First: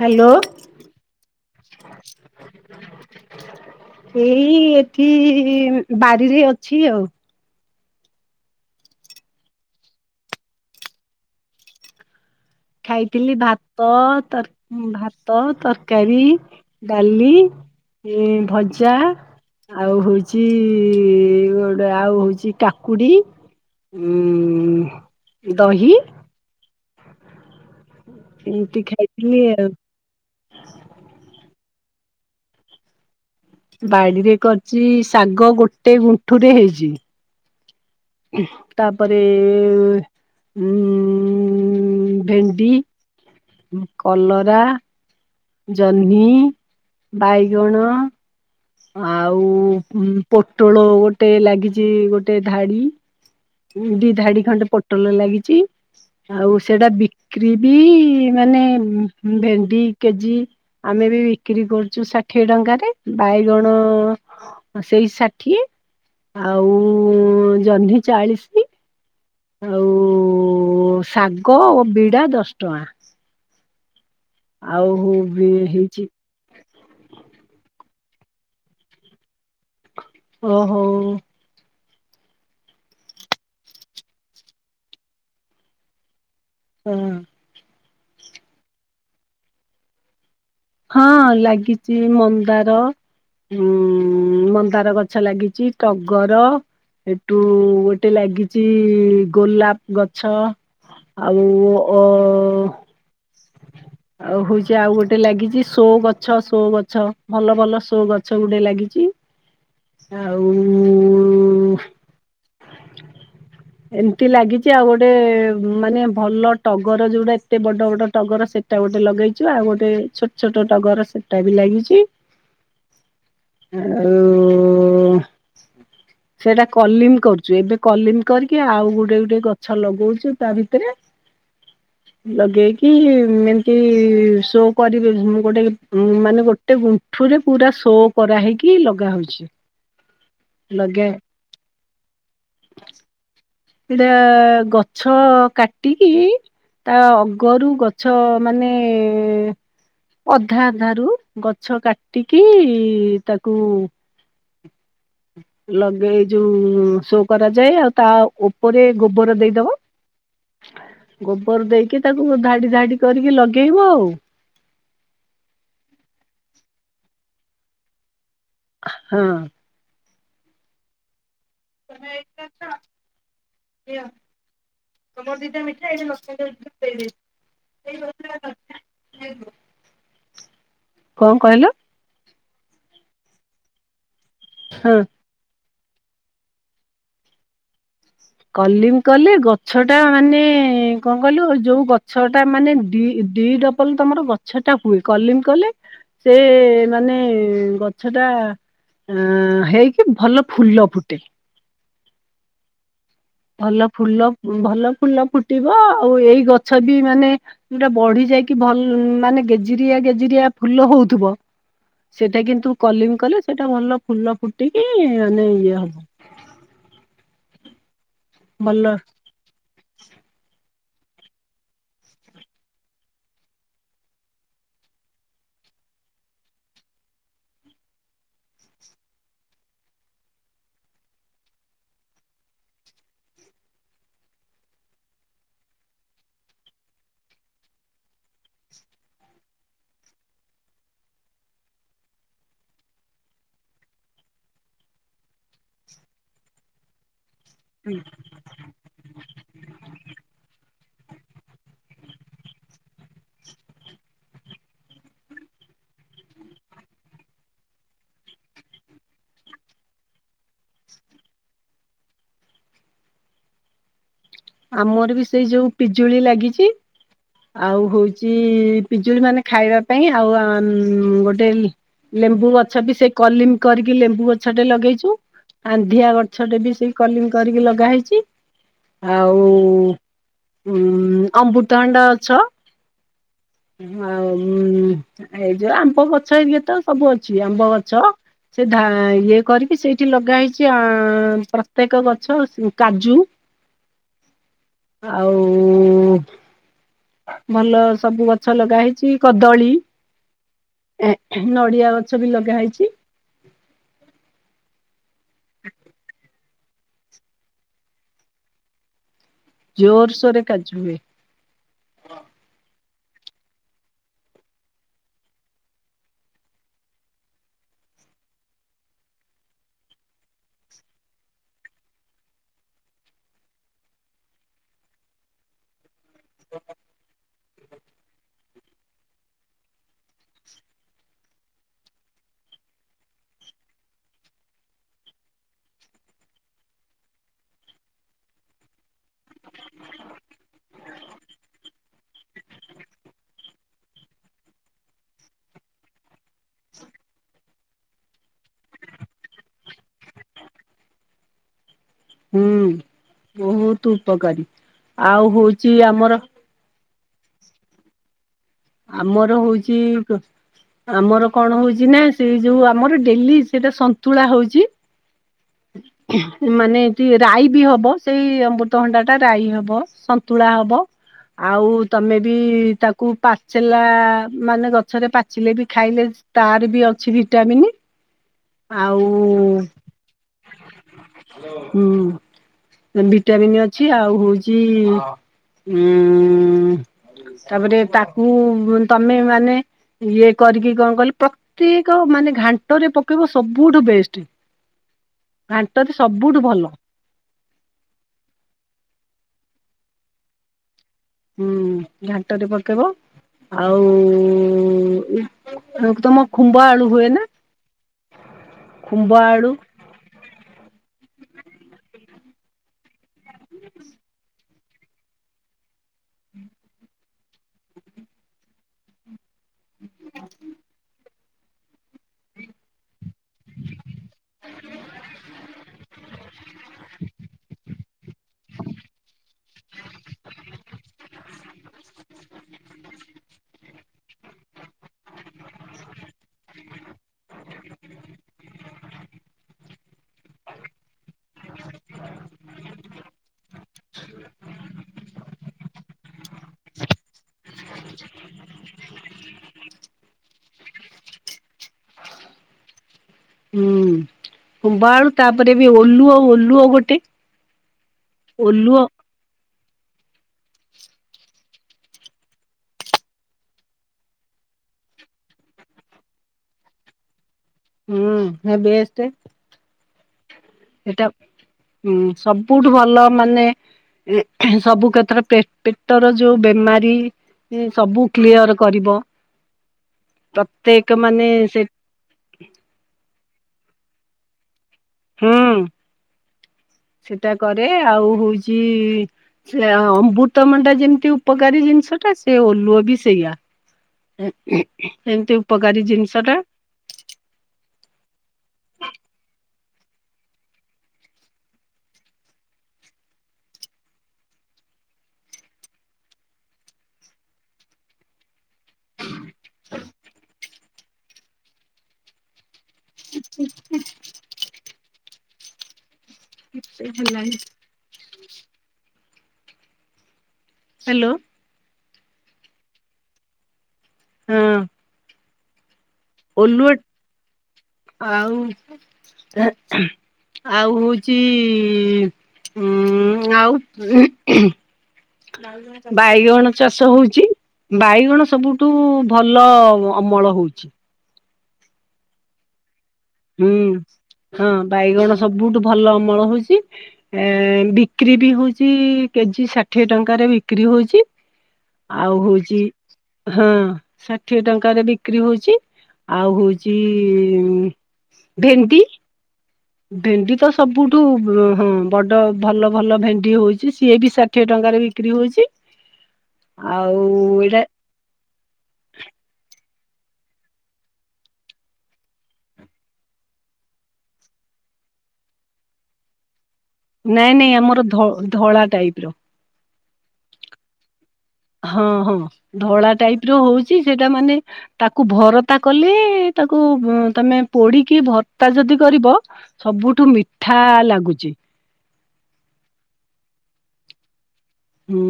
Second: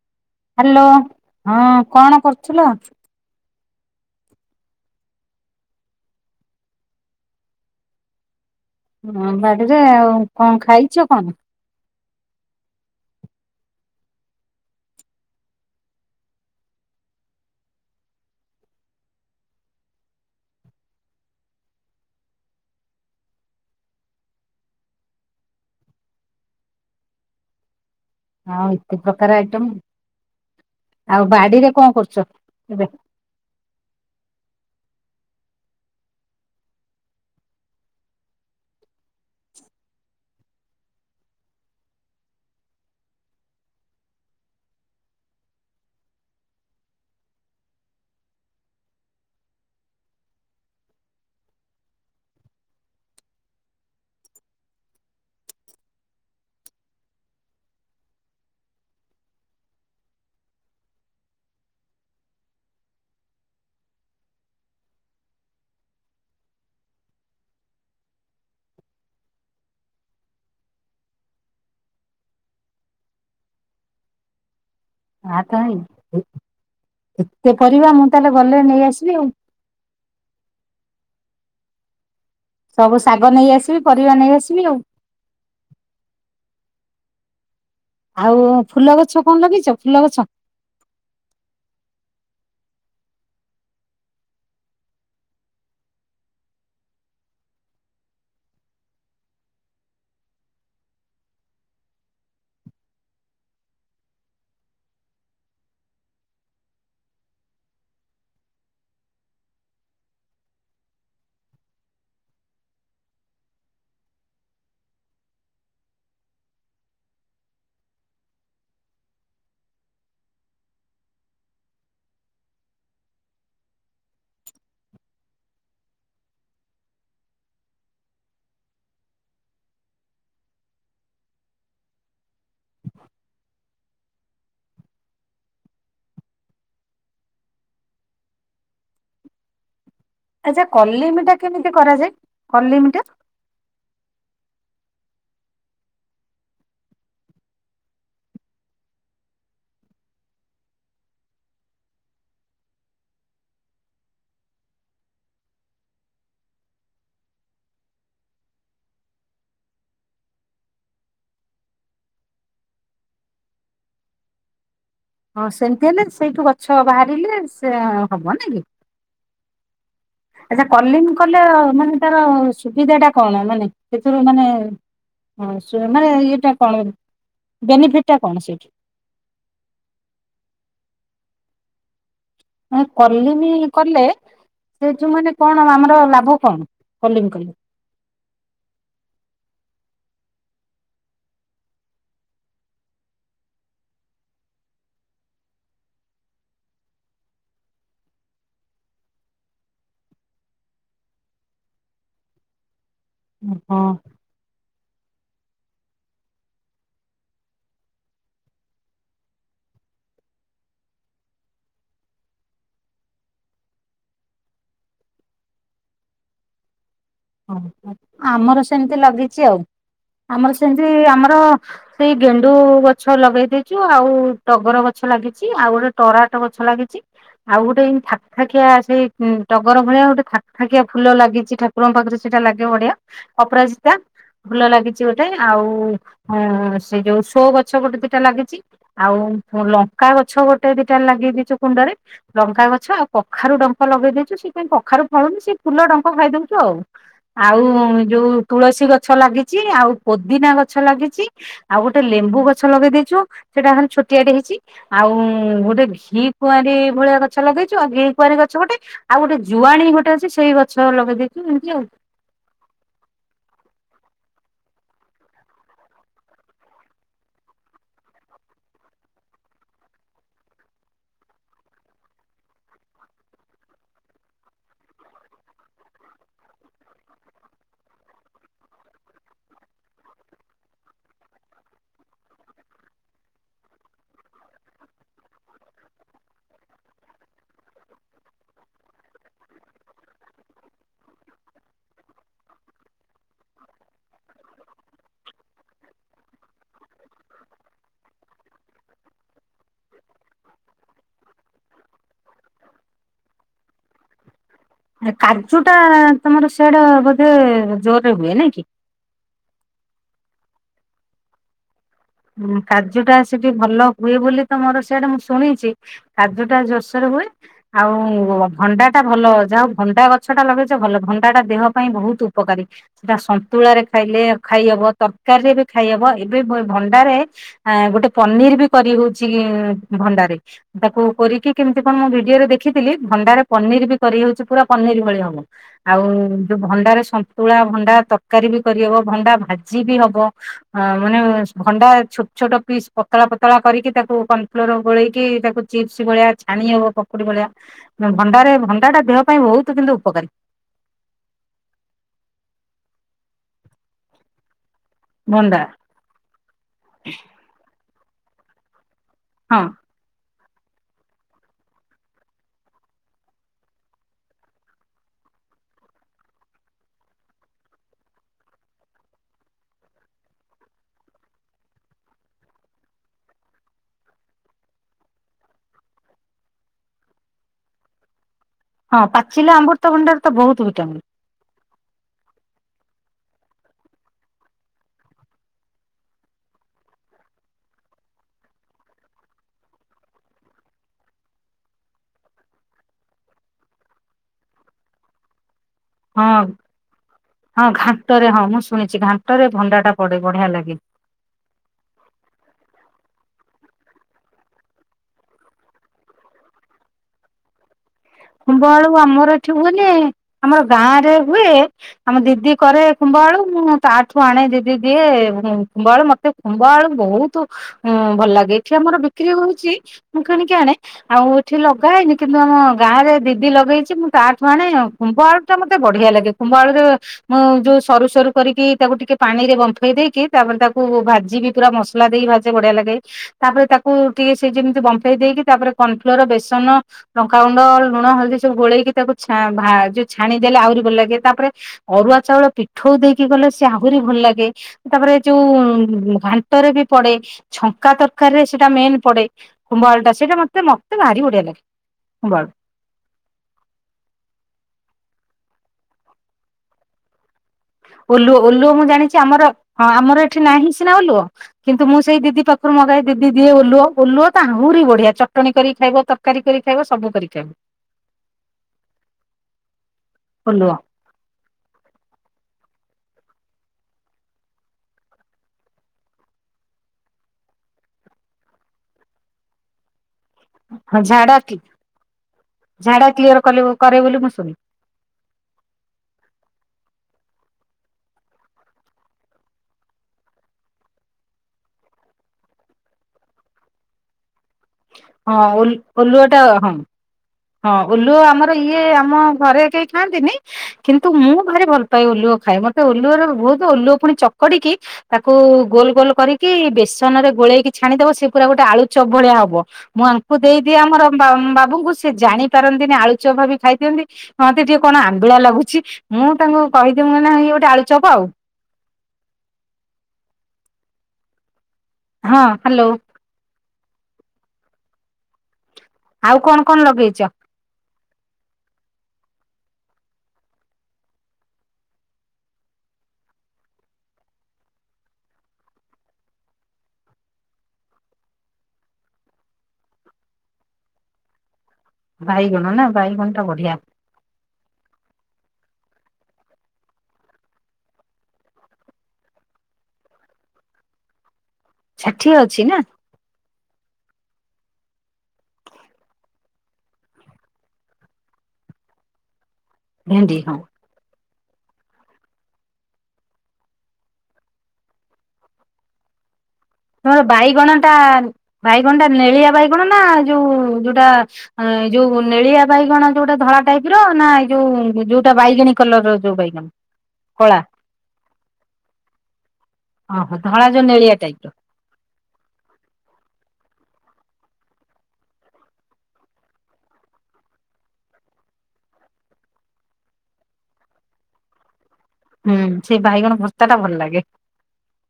Hello. Hello ହଁ କଣ କରୁଥିଲ? ଏଇ ଏଠି ବାରିରେ ଅଛି ଆଉ। ହଁ ବାଡିରେ ଆଉ କଣ ଖାଇଛ କଣ? ଖାଇଥିଲି ଭାତ ତର୍ ଭାତ ତରକାରୀ ଡାଲି। ଏ ଭଜା ଆଉ ହଉଛି ଗୋଟେ ଆଉ ହଉଛି କାକୁଡି। ଉ ଦହି। ଆଉ ଏମିତି ଏତେ ପ୍ରକାର ଖାଇଥିଲି ଆଇଟମ୍। ଆଉ ଆଉ ବାଡିରେ କଣ କରୁଛ ଏବେ? ବାଡିରେ କରିଛି ଶାଗ ଗୋଟେ ଗୁଣ୍ଠୁ ରେ ହେଇଛି। ତାପରେ ଉଁ ଭେଣ୍ଡି କଲରା ଜହ୍ନି ବାଇଗଣ ଆଉ ପୋଟଳ ଗୋଟେ ଲାଗିଛି ଗୋଟେ ଧାଡି। ଦି ଧାଡି ଖଣ୍ଡେ ପୋଟଲ ଲାଗିଛି। ଆଉ ସେଇଟା ବିକ୍ରି ବି ମାନେ ଭେଣ୍ଡି କେଜି ଆମେ ବି ବିକ୍ରି କରୁଛୁ ଷାଠିଏ ଟଙ୍କାରେ ବାଇଗଣ ସେଇ ଷାଠିଏ ଆଉ ଜହ୍ନି ଚାଳିଶ। ଆଉ ଶାଗ ଓ ବିଡା ଦଶ ଟଙ୍କା। ଆଉ ଆ ହେଇଛି ତାହାଲେ। ଏତେ ପରିବା ମୁଁ ତାହେଲେ ଗଲେ ନେଇ ଆସିବି ଆଉ। ଓ ହୋଉ। ସବୁ ଶାଗ ନେଇ ଆସିବି ପରିବା ନେଇଆସିବି ଆଉ। ହଁ। ଆଉ ଫୁଲ ଗଛ କଣ ଲଗେଇଛ ଫୁଲ ଗଛ? ହଁ ଲାଗିଛି ମନ୍ଦାର। ଉଁ ମନ୍ଦାର ଗଛ ଲାଗିଛି ଟଗର। ଏଠୁ ଗୋଟେ ଲାଗିଛି ଗୋଲାପ ଗଛ। ଆଉ ଅ ଆଉ ହଉଛି ଆଉ ଗୋଟେ ଲାଗିଛି ସୋ ଗଛ ସୋ ଗଛ ଭଲ ଭଲ ସୋ ଗଛ ଗୁଡେ ଲାଗିଛି। ଆଉ ଏମତି ଲାଗିଛି ଆଉ ଗୋଟେ ମାନେ ଭଲ ଟଗର ଯୋଉଟା ଏତେ ବଡ ବଡ ଟଗର ସେ ସେଟା ଗୋଟେ ଲଗେଇଛୁ ଆଉ ଗୋଟେ ଛୋଟ ଛୋଟ ଟଗର ସେଟା ବି ଲାଗିଛି। ଆଉ ସେଇଟା କଲିମ କରୁଛୁ ଏବେ କଲିମ କରିକି ଆଉ ଗୋଟେ ଗୋଟେ ଗଛ ଲଗଉଛୁ ତା ଭିତରେ। ଲଗେଇକି ଏମିତି ଶୋ କରି ଗୋଟେ ଉ ମାନେ ଗୋଟେ ଗୁଣ୍ଠୁରେ ପୁରା ସୋ କରାହେଇକି ଲଗା ହଉଛି। ହଁ ଆଚ୍ଛା କଲିମିଟା କେମିତି କରାଯାଏ କଲିମିଟା? ଏଟା ଗଛ କାଟିକି ତା ଅଗରୁ ଗଛ ମାନେ ଅଧା ଅଧାରୁ ଗଛ କାଟିକି ତାକୁ ଲଗେଇ ଯୋଉ ସୋ କରାଯାଏ ଆଉ ତା ଉପରେ ଗୋବର ଦେଇଦବ। ଗୋବର ଦେଇକି ତାକୁ ଧାଡି ଧାଡି କରିକି ଲଗେଇବ ଆଉ। ହଁ ସେମିତି ହେଲେ ସେଇଠୁ ଗଛ ବାହାରିଲେ ସେ ହବ ନାଇଁ କି? ହଁ। ଆଚ୍ଛା କଲିମ କଲେ ମାନେ ତାର ସୁବିଧା ଟା କଣ? ମାନେ ସେଥିରୁ ମାନେ ହଁ ମାନେ ଏଇଟା କଣ ବେନିଫିଟ ଟା କଣ ସେଇଠି? କଣ କହିଲ? କଲିମି କଲେ ହଁ ସେ ଯୋଉ ମାନେ କଣ ଆମର ଲାଭ କଣ କଲିମ କଲେ? କଲିମ କଲେ ଗଛଟା ମାନେ କଣ କହିଲୁ ଯୋଉ ଗଛ ଟା ମାନେ ଦି ଦିଡ କଲେ ତମର ଗଛଟା ହୁଏ କଲିମ କଲେ। ସେ ମାନେ ଗଛଟା ଅ ହେଇକି ଭଲ ଫୁଲ ଫୁଟେ। ହଁ ଭଲ ଫୁଲ ଭଲ ଫୁଲ ଫୁଟିବ। ଆଉ ଏଇ ଗଛ ବି ମାନେ ଯୋଉଟା ବଢି ଯାଇକି ଭଲ ମାନେ ଗେଜିରିଆ ଗେଜିରିଆ ଫୁଲ ହଉଥିବ। ସେଇଟା କିନ୍ତୁ କଲିମ କଲେ ସେଇଟା ଭଲ ଫୁଲ ଫୁଟିକି ମାନେ ଇଏ ହବ। ହଉ ଆମର ଭଲ ସେମିତି ଲଗିଛି ଆଉ। ଆମର ସେମିତି ଆମର ସେଇ ଗେଣ୍ଡୁ ଗଛ ଲଗେଇ ଦେଇଛୁ। ଆଉ ଟଗର ଗଛ ଲାଗିଛି। ଆଉ ଗୋଟେ ଟରାଟ ଗଛ ଲାଗିଛି। ଆଉ ଗୋଟେ ଏଇ ଥାକ୍ ଥାକିଆ ସେଇ ଟଗର ଭଳିଆ ଗୋଟେ ଥାକ ଥାକିଆ ଫୁଲ ଲାଗିଛି ଠାକୁରଙ୍କ ପାଖରେ। ସେଟା ଲାଗେ ବଢ଼ିଆ। ଅପରାଜିତା। ଫୁଲ ଲାଗିଛି ଗୋଟେ ଆଉ ସେ ଯୋଉ ସୋ ଗଛ ଗୋଟେ ଦିଟା ଲାଗିଛି। ଆଉ ଲଙ୍କା ଗଛ ଗୋଟେ ଦିଟା ଲାଗେଇ ଦେଇଛୁ କୁଣ୍ଡରେ। ଲଙ୍କା ଗଛ ଆଉ କଖାରୁ ଡଙ୍କ ଲଗେଇ ଦେଇଛୁ। ସେ କାଇଁ କଖାରୁ ଫଳୁନି ସେ ଫୁଲ ଡଙ୍କ ଖାଇ ଦଉଛୁ ଆଉ। ଆଉ ଯୋଉ ତୁଳସୀ ଗଛ ଲାଗିଛି। ଆଉ ପୋଦିନା ଗଛ ଲାଗିଛି। ଆଉ ଗୋଟେ ଲେମ୍ବୁ ଗଛ ଲଗେଇ ଦେଇ ଛୁ ସେଇଟା ଖାଲି ଛୋଟିଆଟେ ହେଇଛି। ଆଉ ଗୋଟେ ଘି କୁଆଁରୀ ଭଳିଆ ଗଛ ଲଗେଇଛୁ ଆଉ ଘି କୁଆଁରୀ ଗଛ ଗୋଟେ। ଆଉ ଗୋଟେ ଜୁଆଣୀ ଗୋଟେ ଅଛି। ସେଇ ଗଛ ଲଗେଇ ଦେଇଛୁ ଏମିତି ଆଉ। ଆମର ବି ସେଇ ଯୋଉ ପିଜୁଳି ଲାଗିଛି। ଆଉ ହଉଛି ପିଜୁଳି ମାନେ ଖାଇବା ପାଇଁ। ଆଉ ଆଁ ଗୋଟେ ଲେମ୍ବୁ ଗଛ ବି ସେଇ କଲିମ୍ କରିକି ଲେମ୍ବୁ ଗଛଟେ ଲଗେଇଛୁ। ଆନ୍ଧିଆ ଗଛଟେ ବି ସେଇ କଲିମି କରିକି ଲଗା ହେଇଛି। ଆଉ ଉ ଅମୃତହାଣ୍ଡା ଅଛ। ଆଉଁ ଏଇ ଯୋଉ ଆମ୍ବ ଗଛ ଇଏତ ସବୁ ଅଛି ଆମ୍ବ ଗଛ। ସେ ଢା ଇଏ କରିକି ସେଇଠି ଲଗା ହେଇଛି ପ୍ରତ୍ୟେକ ଗଛ କାଜୁ। ଆଉ ହୁଁ। ଭଲ ସବୁ ଗଛ ଲଗା ହେଇଛି କଦଳୀ। ଏ ନଡ଼ିଆ ଗଛ ବି ଲଗା ହେଇଛି। ଆ କାଜୁଟା ତମର ସେଆଡେ ବୋଧେ ଜୋରରେ ହୁଏ ନାଇଁ କି। ଜୋର ଶୋରେ କାଜୁ ହୁଏ। ହୁଁ କାର୍ଯ୍ୟଟା ସେଠି ଭଲ ହୁଏ ବୋଲି ତମର ସିଆଡେ ମୁଁ ଶୁଣିଛି। ଖାଦ୍ୟ ଟା ଜୋର ସୋରେ ହୁଏ। ଆଉ ଭଣ୍ଡା ଟା ଭଲ ଯାହା ଭଣ୍ଡା ଗଛ ଟା ଲଗେଇଛ ଭଲ। ଭଣ୍ଡାଟା ଦେହ ପାଇଁ ବହୁତ ଉପକାରୀ। ସେଟା ସନ୍ତୁଳାରେ ଖାଇଲେ ଖାଇହବ। ତରକାରୀରେ ବି ଖାଇହବ। ଏବେ ଭଣ୍ଡାରେ ଆଁ ଗୋଟେ ପନିର୍ ବି କରି ହଉଚି ଭଣ୍ଡାରେ। ତାକୁ କୋରିକି କେମ୍ତି କଣ ମୁଁ ଭିଡିଓରେ ଦେଖିଥିଲି ଭଣ୍ଡାରେ ପନିର୍ ବି କରିହଉଚି ପୁରା ପନିର୍ ଭଳି ହବ। ଆଉ ଯୋଉ ଭଣ୍ଡାରେ ସନ୍ତୁଳା ଭଣ୍ଡା ତରକାରୀ ବି କରିହବ ଭଣ୍ଡା ଭାଜି ବି ହବ। ହଁ ମାନେ [unintelligible] ଭଣ୍ଡା ଛୋଟ-ଛୋଟ ପିସ୍ ପତଳା-ପତଳା କରିକି ତାକୁ କର୍ଣ୍ଣଫ୍ଲୋର୍ ଗୋଳେଇକି ତାକୁ ଚିପ୍ସ ଭଳିଆ ଛାଣି ହବ ପକୁଡ଼ି ଭଳିଆ, ଭଣ୍ଡାରେ ଭଣ୍ଡାଟା ଦେହ ପାଇଁ ବହୁତ୍ କିନ୍ତୁ ଉପକାରୀ। ହୁଁ ବହୁତ୍ ଉପକାରୀ, ଆଉ ଭଣ୍ଡା ହଉଚି ଆମର ଆମର ହଁ ହଉଚି ଆମର କଣ ହଉଚି ନା ସେ ଯୋଉ ଆମର ଡେଲି ସେଟା ସନ୍ତୁଳା ହଉଚି। ହଁ ମାନେ ଏଠି ରାଇ ବି ହବ ସେଇ ଅମୃତଭଣ୍ଡା ଟା ରାଇ ହବ ସନ୍ତୁଳା ହବ ଆଉ ତମେ ବି ତାକୁ ପା ଚେଲା ମାନେ ଗଛରେ ପାଚିଲେ ବି ଖାଇଲେ ତାର ବି ଅଛି ଭିଟାମିିନି। ହଁ ପାଚିଲା ଅମୃତଭଣ୍ଡାରେ ତ ବହୁତ୍ ଭିଟାମିନ୍। ହୁଁ। ଭିଟାମିନ୍ ଅଛି, ଆଉ ହଉଚି ଉଁ ତାପରେ ତାକୁ ତମେ ମାନେ ଇଏ କରିକି କଣ କଇଲେ ପ୍ରତ୍ୟେକ ମାନେ ଘାଣ୍ଟ ରେ ପକେଇବ ସବୁଠୁ ବେଷ୍ଟ। ଘାଣ୍ଟରେ ହଁ ସବୁଠୁ ଭଲ। ହଁ ଘାଣ୍ଟରେ ହଁ ମୁଁ ଶୁଣିଚି ଘାଣ୍ଟରେ ଭଣ୍ଡାଟା ପଡେ ବଢିଆ ଲାଗେ। ହୁଁ ଘାଣ୍ଟରେ ପକେଇବ। ଆଉ ତମ ଖୁମ୍ବ ଆଳୁ ହୁଏ ନା? ଖୁମ୍ଭ ଆଳୁ ଖୁମ୍ବ ଆମର ଆଳୁ ଏଠି ହୁଏନି, ଆମର ଗାଁ ରେ ହୁଏ ଆମ ଦିଦି କରେ ଖୁମ୍ଭ ଆଳୁ ମୁଁ ତାଠୁ ଆଣେ ଦିଦି ଦିଏ, ଖୁମ୍ଭ ଆଳୁ ମତେ ଖୁମ୍ଭ ଆଳୁ ବହୁତୁ ଉଁ ଭଲ୍ ଲାଗେ, ଏଠି ଆମର ବିକ୍ରି ହଉଚି ମୁଁ କିଣିକି ଆଣେ ଆଉ ଏଠି ଲଗାହେଇନି କିନ୍ତୁ ଆମ ଗାଁରେ ଦିଦି ଲଗେଇଚି, ମୁଁ ତାଠୁ ଆଣେ, ଖୁମ୍ଭ ଆଳୁଟା ମତେ ବଢିଆ ଲାଗେ ଖୁମ୍ଭ ଆଳୁରେ ମୁଁ ଯୋଉ ସରୁ-ସରୁ କରିକି ତାକୁ ଟିକେ ପାଣିରେ ବମ୍ଫେଇ ଦେଇକି ତାପରେ ତାକୁ ଭାଜିବି ପୁରା ମସଲା ଦେଇ ଭାଜେ ବଢିଆ ଲାଗେ। ତାପରେ ତାକୁ ଟିକେ ସେ ଯେମ୍ତି ବମ୍ଫେଇ ଦେଇକି ତାପରେ କର୍ଣଫ୍ଲୋର୍, ବେସନ, ଲଙ୍କାଗୁ ଣ୍ଡ ଲୁଣ ହଳଦୀ ସବୁ ଗୋଳେଇକି ତାକୁ ଛା ଭା ଯୋଉ ଛାଣିଦେଲେ ଆହୁରି ଭଲ୍ ଲାଗେ, ତାପରେ ଅରୁଆ ଚାଉଳ ପିଠୋଉ ଦେଇକି କଲେ ସେ ଆହୁରି ଭଲ ଲାଗେ। ତାପରେ ଏଯୋଉ ଘାଣ୍ଟରେ ବି ପଡେ। ଛଙ୍କା ତରକାରୀରେ ସେଇଟା ମେନ୍ ପଡେ ଖୁମ୍ବ ଆଳୁଟା, ସେଇଟା ମତେ-ମତେ ଭାରି ବଢିଆ ଲାଗେ ଖୁମ୍ବ ଆଳୁ। ହୁଁ। ଖୁମ୍ବଆଳୁ ତାପରେ ବି ଓଲୁଅ-ଓଲୁଅ ଗୋଟେ। ଓଲୁଅ-ଓଲୁଅ ଓଲୁଅ ମୁଁ ଜାଣିଚି ଆମର ହଁ ଆମର ଏଠି ନାହିଁ ସିନା ଓଲୁଅ। କିନ୍ତୁ ମୁଁ ସେଇ ଦିଦି ପାଖରୁ ମଗାଏ ଦିଦି ଦିଏ ଓଲୁଅ, ଓଲୁଅ ତ ଆହୁରି ବଢିଆ ଚଟଣି କରିକି ଖାଇବ ତ ତରକାରି କରି ଖାଇବ ସବୁ କରି ଖାଇବ। ହୁଁ [unintelligible] ବେଷ୍ଟ। ଓଲୁଆ। ସେଇଟା ସବୁଠୁ ଭଲ ମାନେ ସବୁ କ୍ଷେତ୍ରରେ ପେ ପେଟର ଯୋଉ ବେମାରୀ ସବୁ କ୍ଲିୟର କରିବ, ପ୍ରତ୍ୟେକ୍ ମାନେ ସେ ଝାଡ଼ା କ୍ଲିୟର କଲିବ କରେ ବୋଲି ମୁଁ ଶୁଣି ହେଁ ସେଟା କରେ ଆଉ ହୋଉଚି ସେ ଅମ୍ବୃତ ମଣ୍ଡା ଯେମିତି ଉପକାରୀ ଜିନିଷଟା ସେ ଓଲୁଅ ବି ସେଇଆ। ଏ ହଁ ଓଲ୍ ଓଲୁଆଟା ହଁ। ହଁ ଓଲୁଅ ଆମର ଇଏ ଆମ ଘରେ କେହି ଖାଆନ୍ତିନି। କିନ୍ତୁ ମୁଁ ଭାରି ଭଲ ପାାଏ ଓଲୁଅ ଖାଏ। ମତେ ଓଲୁଅର ଭୋଉତୁ ଓଲୁଅ ପୁଣି ଚକଡି଼କି ତାକୁ ଗୋଲ ଗୋଲ କରିକି ବେସନରେ ଗୋଳେଇକି ଛାଣିଦବ ସେ ପୁରା ଗୋଟେ ଆ ଳୁ ଚ ଭଳିଆ ହବ। ମୁଁ ଆଙ୍କୁ ଦେଇଦିଏ ଆମର ବା ବାବୁଙ୍କୁ ସିଏ ଜାଣି ପାରନ୍ତିନି ଆଳୁ ଚପ୍ ଭାବି ଖାଇଦିଅନ୍ତି। କହନ୍ତି ଟିକେ କଣ ଆମ୍ୱିଳା ଲାଗୁଚି ମୁଁ ତାଙ୍କୁ କହିଦିଏ ମୁଁ ହେଲାଣି ନାଁ ଇଏ ଗୋଟେ ଆଳୁ ଚପ ଆଉ। ହ୍ୟାଲୋ। ହଁ ହାଲୋ। ହଁ। ଆଉ କଣ ଓଲୁଅ କଣ ଲଗେଇଚ? ଆଉ ଆଉ ହୋଉଚି ଉଁ ଆଉ ବାଇଗଣ ଚାଷ ହୋଉଚି। ବାଇଗଣ ସବୁଠୁ ଭଲ ଅମଳ ହୋଉଚି। ଭାଇଗଣ, ନାଁ? ହୁଁ ହଁ ବାଇଗଣ ସବୁଠୁ ଭଲ ଅମଳ ହଉଚି। ଏ ବିକ୍ରି ବି ହଉଚି କେ ଜି ଷାଠିଏ ଟଙ୍କାରେ ବିକ୍ରି ହଉଚି। ଆଉ ଷାଠିଏ ହୋଉଚି ଅଛି ନା ହଁ ଷାଠିଏ ଟଙ୍କାରେ ବିକ୍ରି ହୋଉଚି। ଆଉ ହୋଉଚି ଭେଣ୍ଡି ଭେଣ୍ଡି ତ ସବୁ ଠୁ ହଁ ବଡ଼ ଭଲ ଭଲ ଭେଣ୍ଡି ହୋଉଚି, ସିଏ ବି ଷାଠିଏ ଟଙ୍କାରେ ବିକ୍ରି ହୋଉଚି। [unintelligible] ତମର ବାଇଗଣଟା ବାଇଗଣଟା ନେଳିଆ ବାଇଗଣ ନାଁ ଯୋଉ ଯୋଉଟା ହଁ ଏ ଯୋଉ ନେଳିଆ ବାଇଗଣ ଯୋଉଟା ଧଳା ଟାଇପ୍ ର ନାଁ ଏଇ ଯୋଉ ଯୋଉଟା ବାଇଗିଣୀ କଲର୍ ର ଯୋଉ ବାଇଗଣ? ନାଇଁ ନାଇଁ କଳା ଆମର ଧ ଧଳା ଟାଇପ୍ ର। ଅ ହଁ ଧଳା ଯୋଉ ନେଳିଆ ଟାଇପ୍ ର। ହଁ ହଁ ଧଳା ଟାଇପ୍ ର ହୋଉଚି ସେଟା ମାନେ ତାକୁ ଭରତା କଲେ ତାକୁ ତମେ ପୋଡ଼ିକି ଭର୍ତ୍ତା ଯଦି କରିବ ସବୁଠୁ ମିଠା ଲାଗୁଚି। ହୁଁ ସେ ଭାଇଗଣ ଭର୍ତ୍ତାଟା ଭଲ ଲାଗେ। ହୁଁ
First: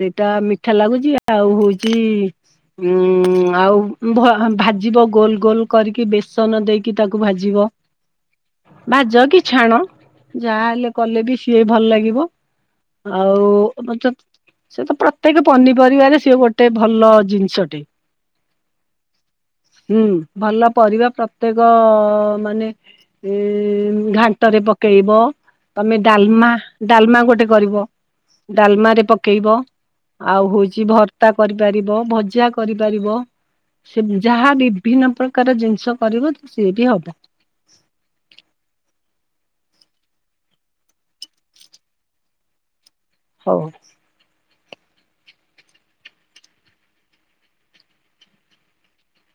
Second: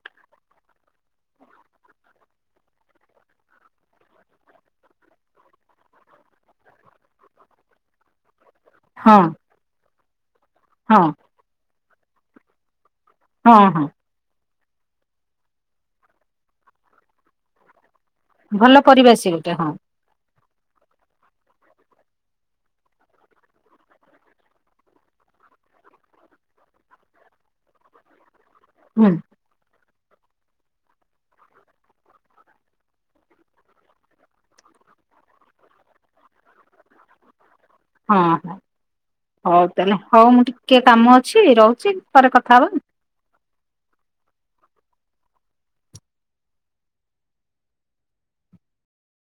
ସେଇଟା ମିଠା ଲାଗୁଚି ଆଉ ହୋଉଚି ଉଁ ଆଉ ଭ ଭାଜିବ ଗୋଲ ଗୋଲ କରିକି ବେସନ ଦେଇକି ତାକୁ ଭାଜିବ। ହଁ। ଭାଜ କି ଛାଣ ଯାହା ହେଲେ ହଁ କଲେ ବି ସିଏ ଭଲ ଲାଗିବ। ଆଉ ହଁ ଓ ହଁ ବାକେ ସେ ତ ପ୍ରତ୍ୟେକ ପନିପରିବାରେ ସିଏ ଗୋଟେ ଭଲ ଜିନିଷଟେ। ଭଲ ପରିବା ସିଏ ଗୋଟେ ହଁ। ହୁଁ ଭଲ ପରିବା ପ୍ରତ୍ୟେକ ମାନେ ଇଁ ଘାଣ୍ଟରେ ପକେଇବ ତମେ ଡାଲମା ଡାଲମା ଗୋଟେ କରିବ ଡାଲମାରେ ହୁଁ ପକେଇବ। ଆଉ ହୋଉଚି ଭର୍ତ୍ତା କରିପାରିବ ଭଜା କରିପାରିବ। ସେ ଯାହା ବିଭିନ୍ନ ପ୍ରକାର ଜିନିଷ କରିବ ତ ସିଏ ବି ହବ। ହଁ ହଉ ତାହେଲେ ହଉ ମୁଁ ଟିକିଏ କାମ ଅଛି ରହୁଚି ପରେ କଥା ହେ ହଉ।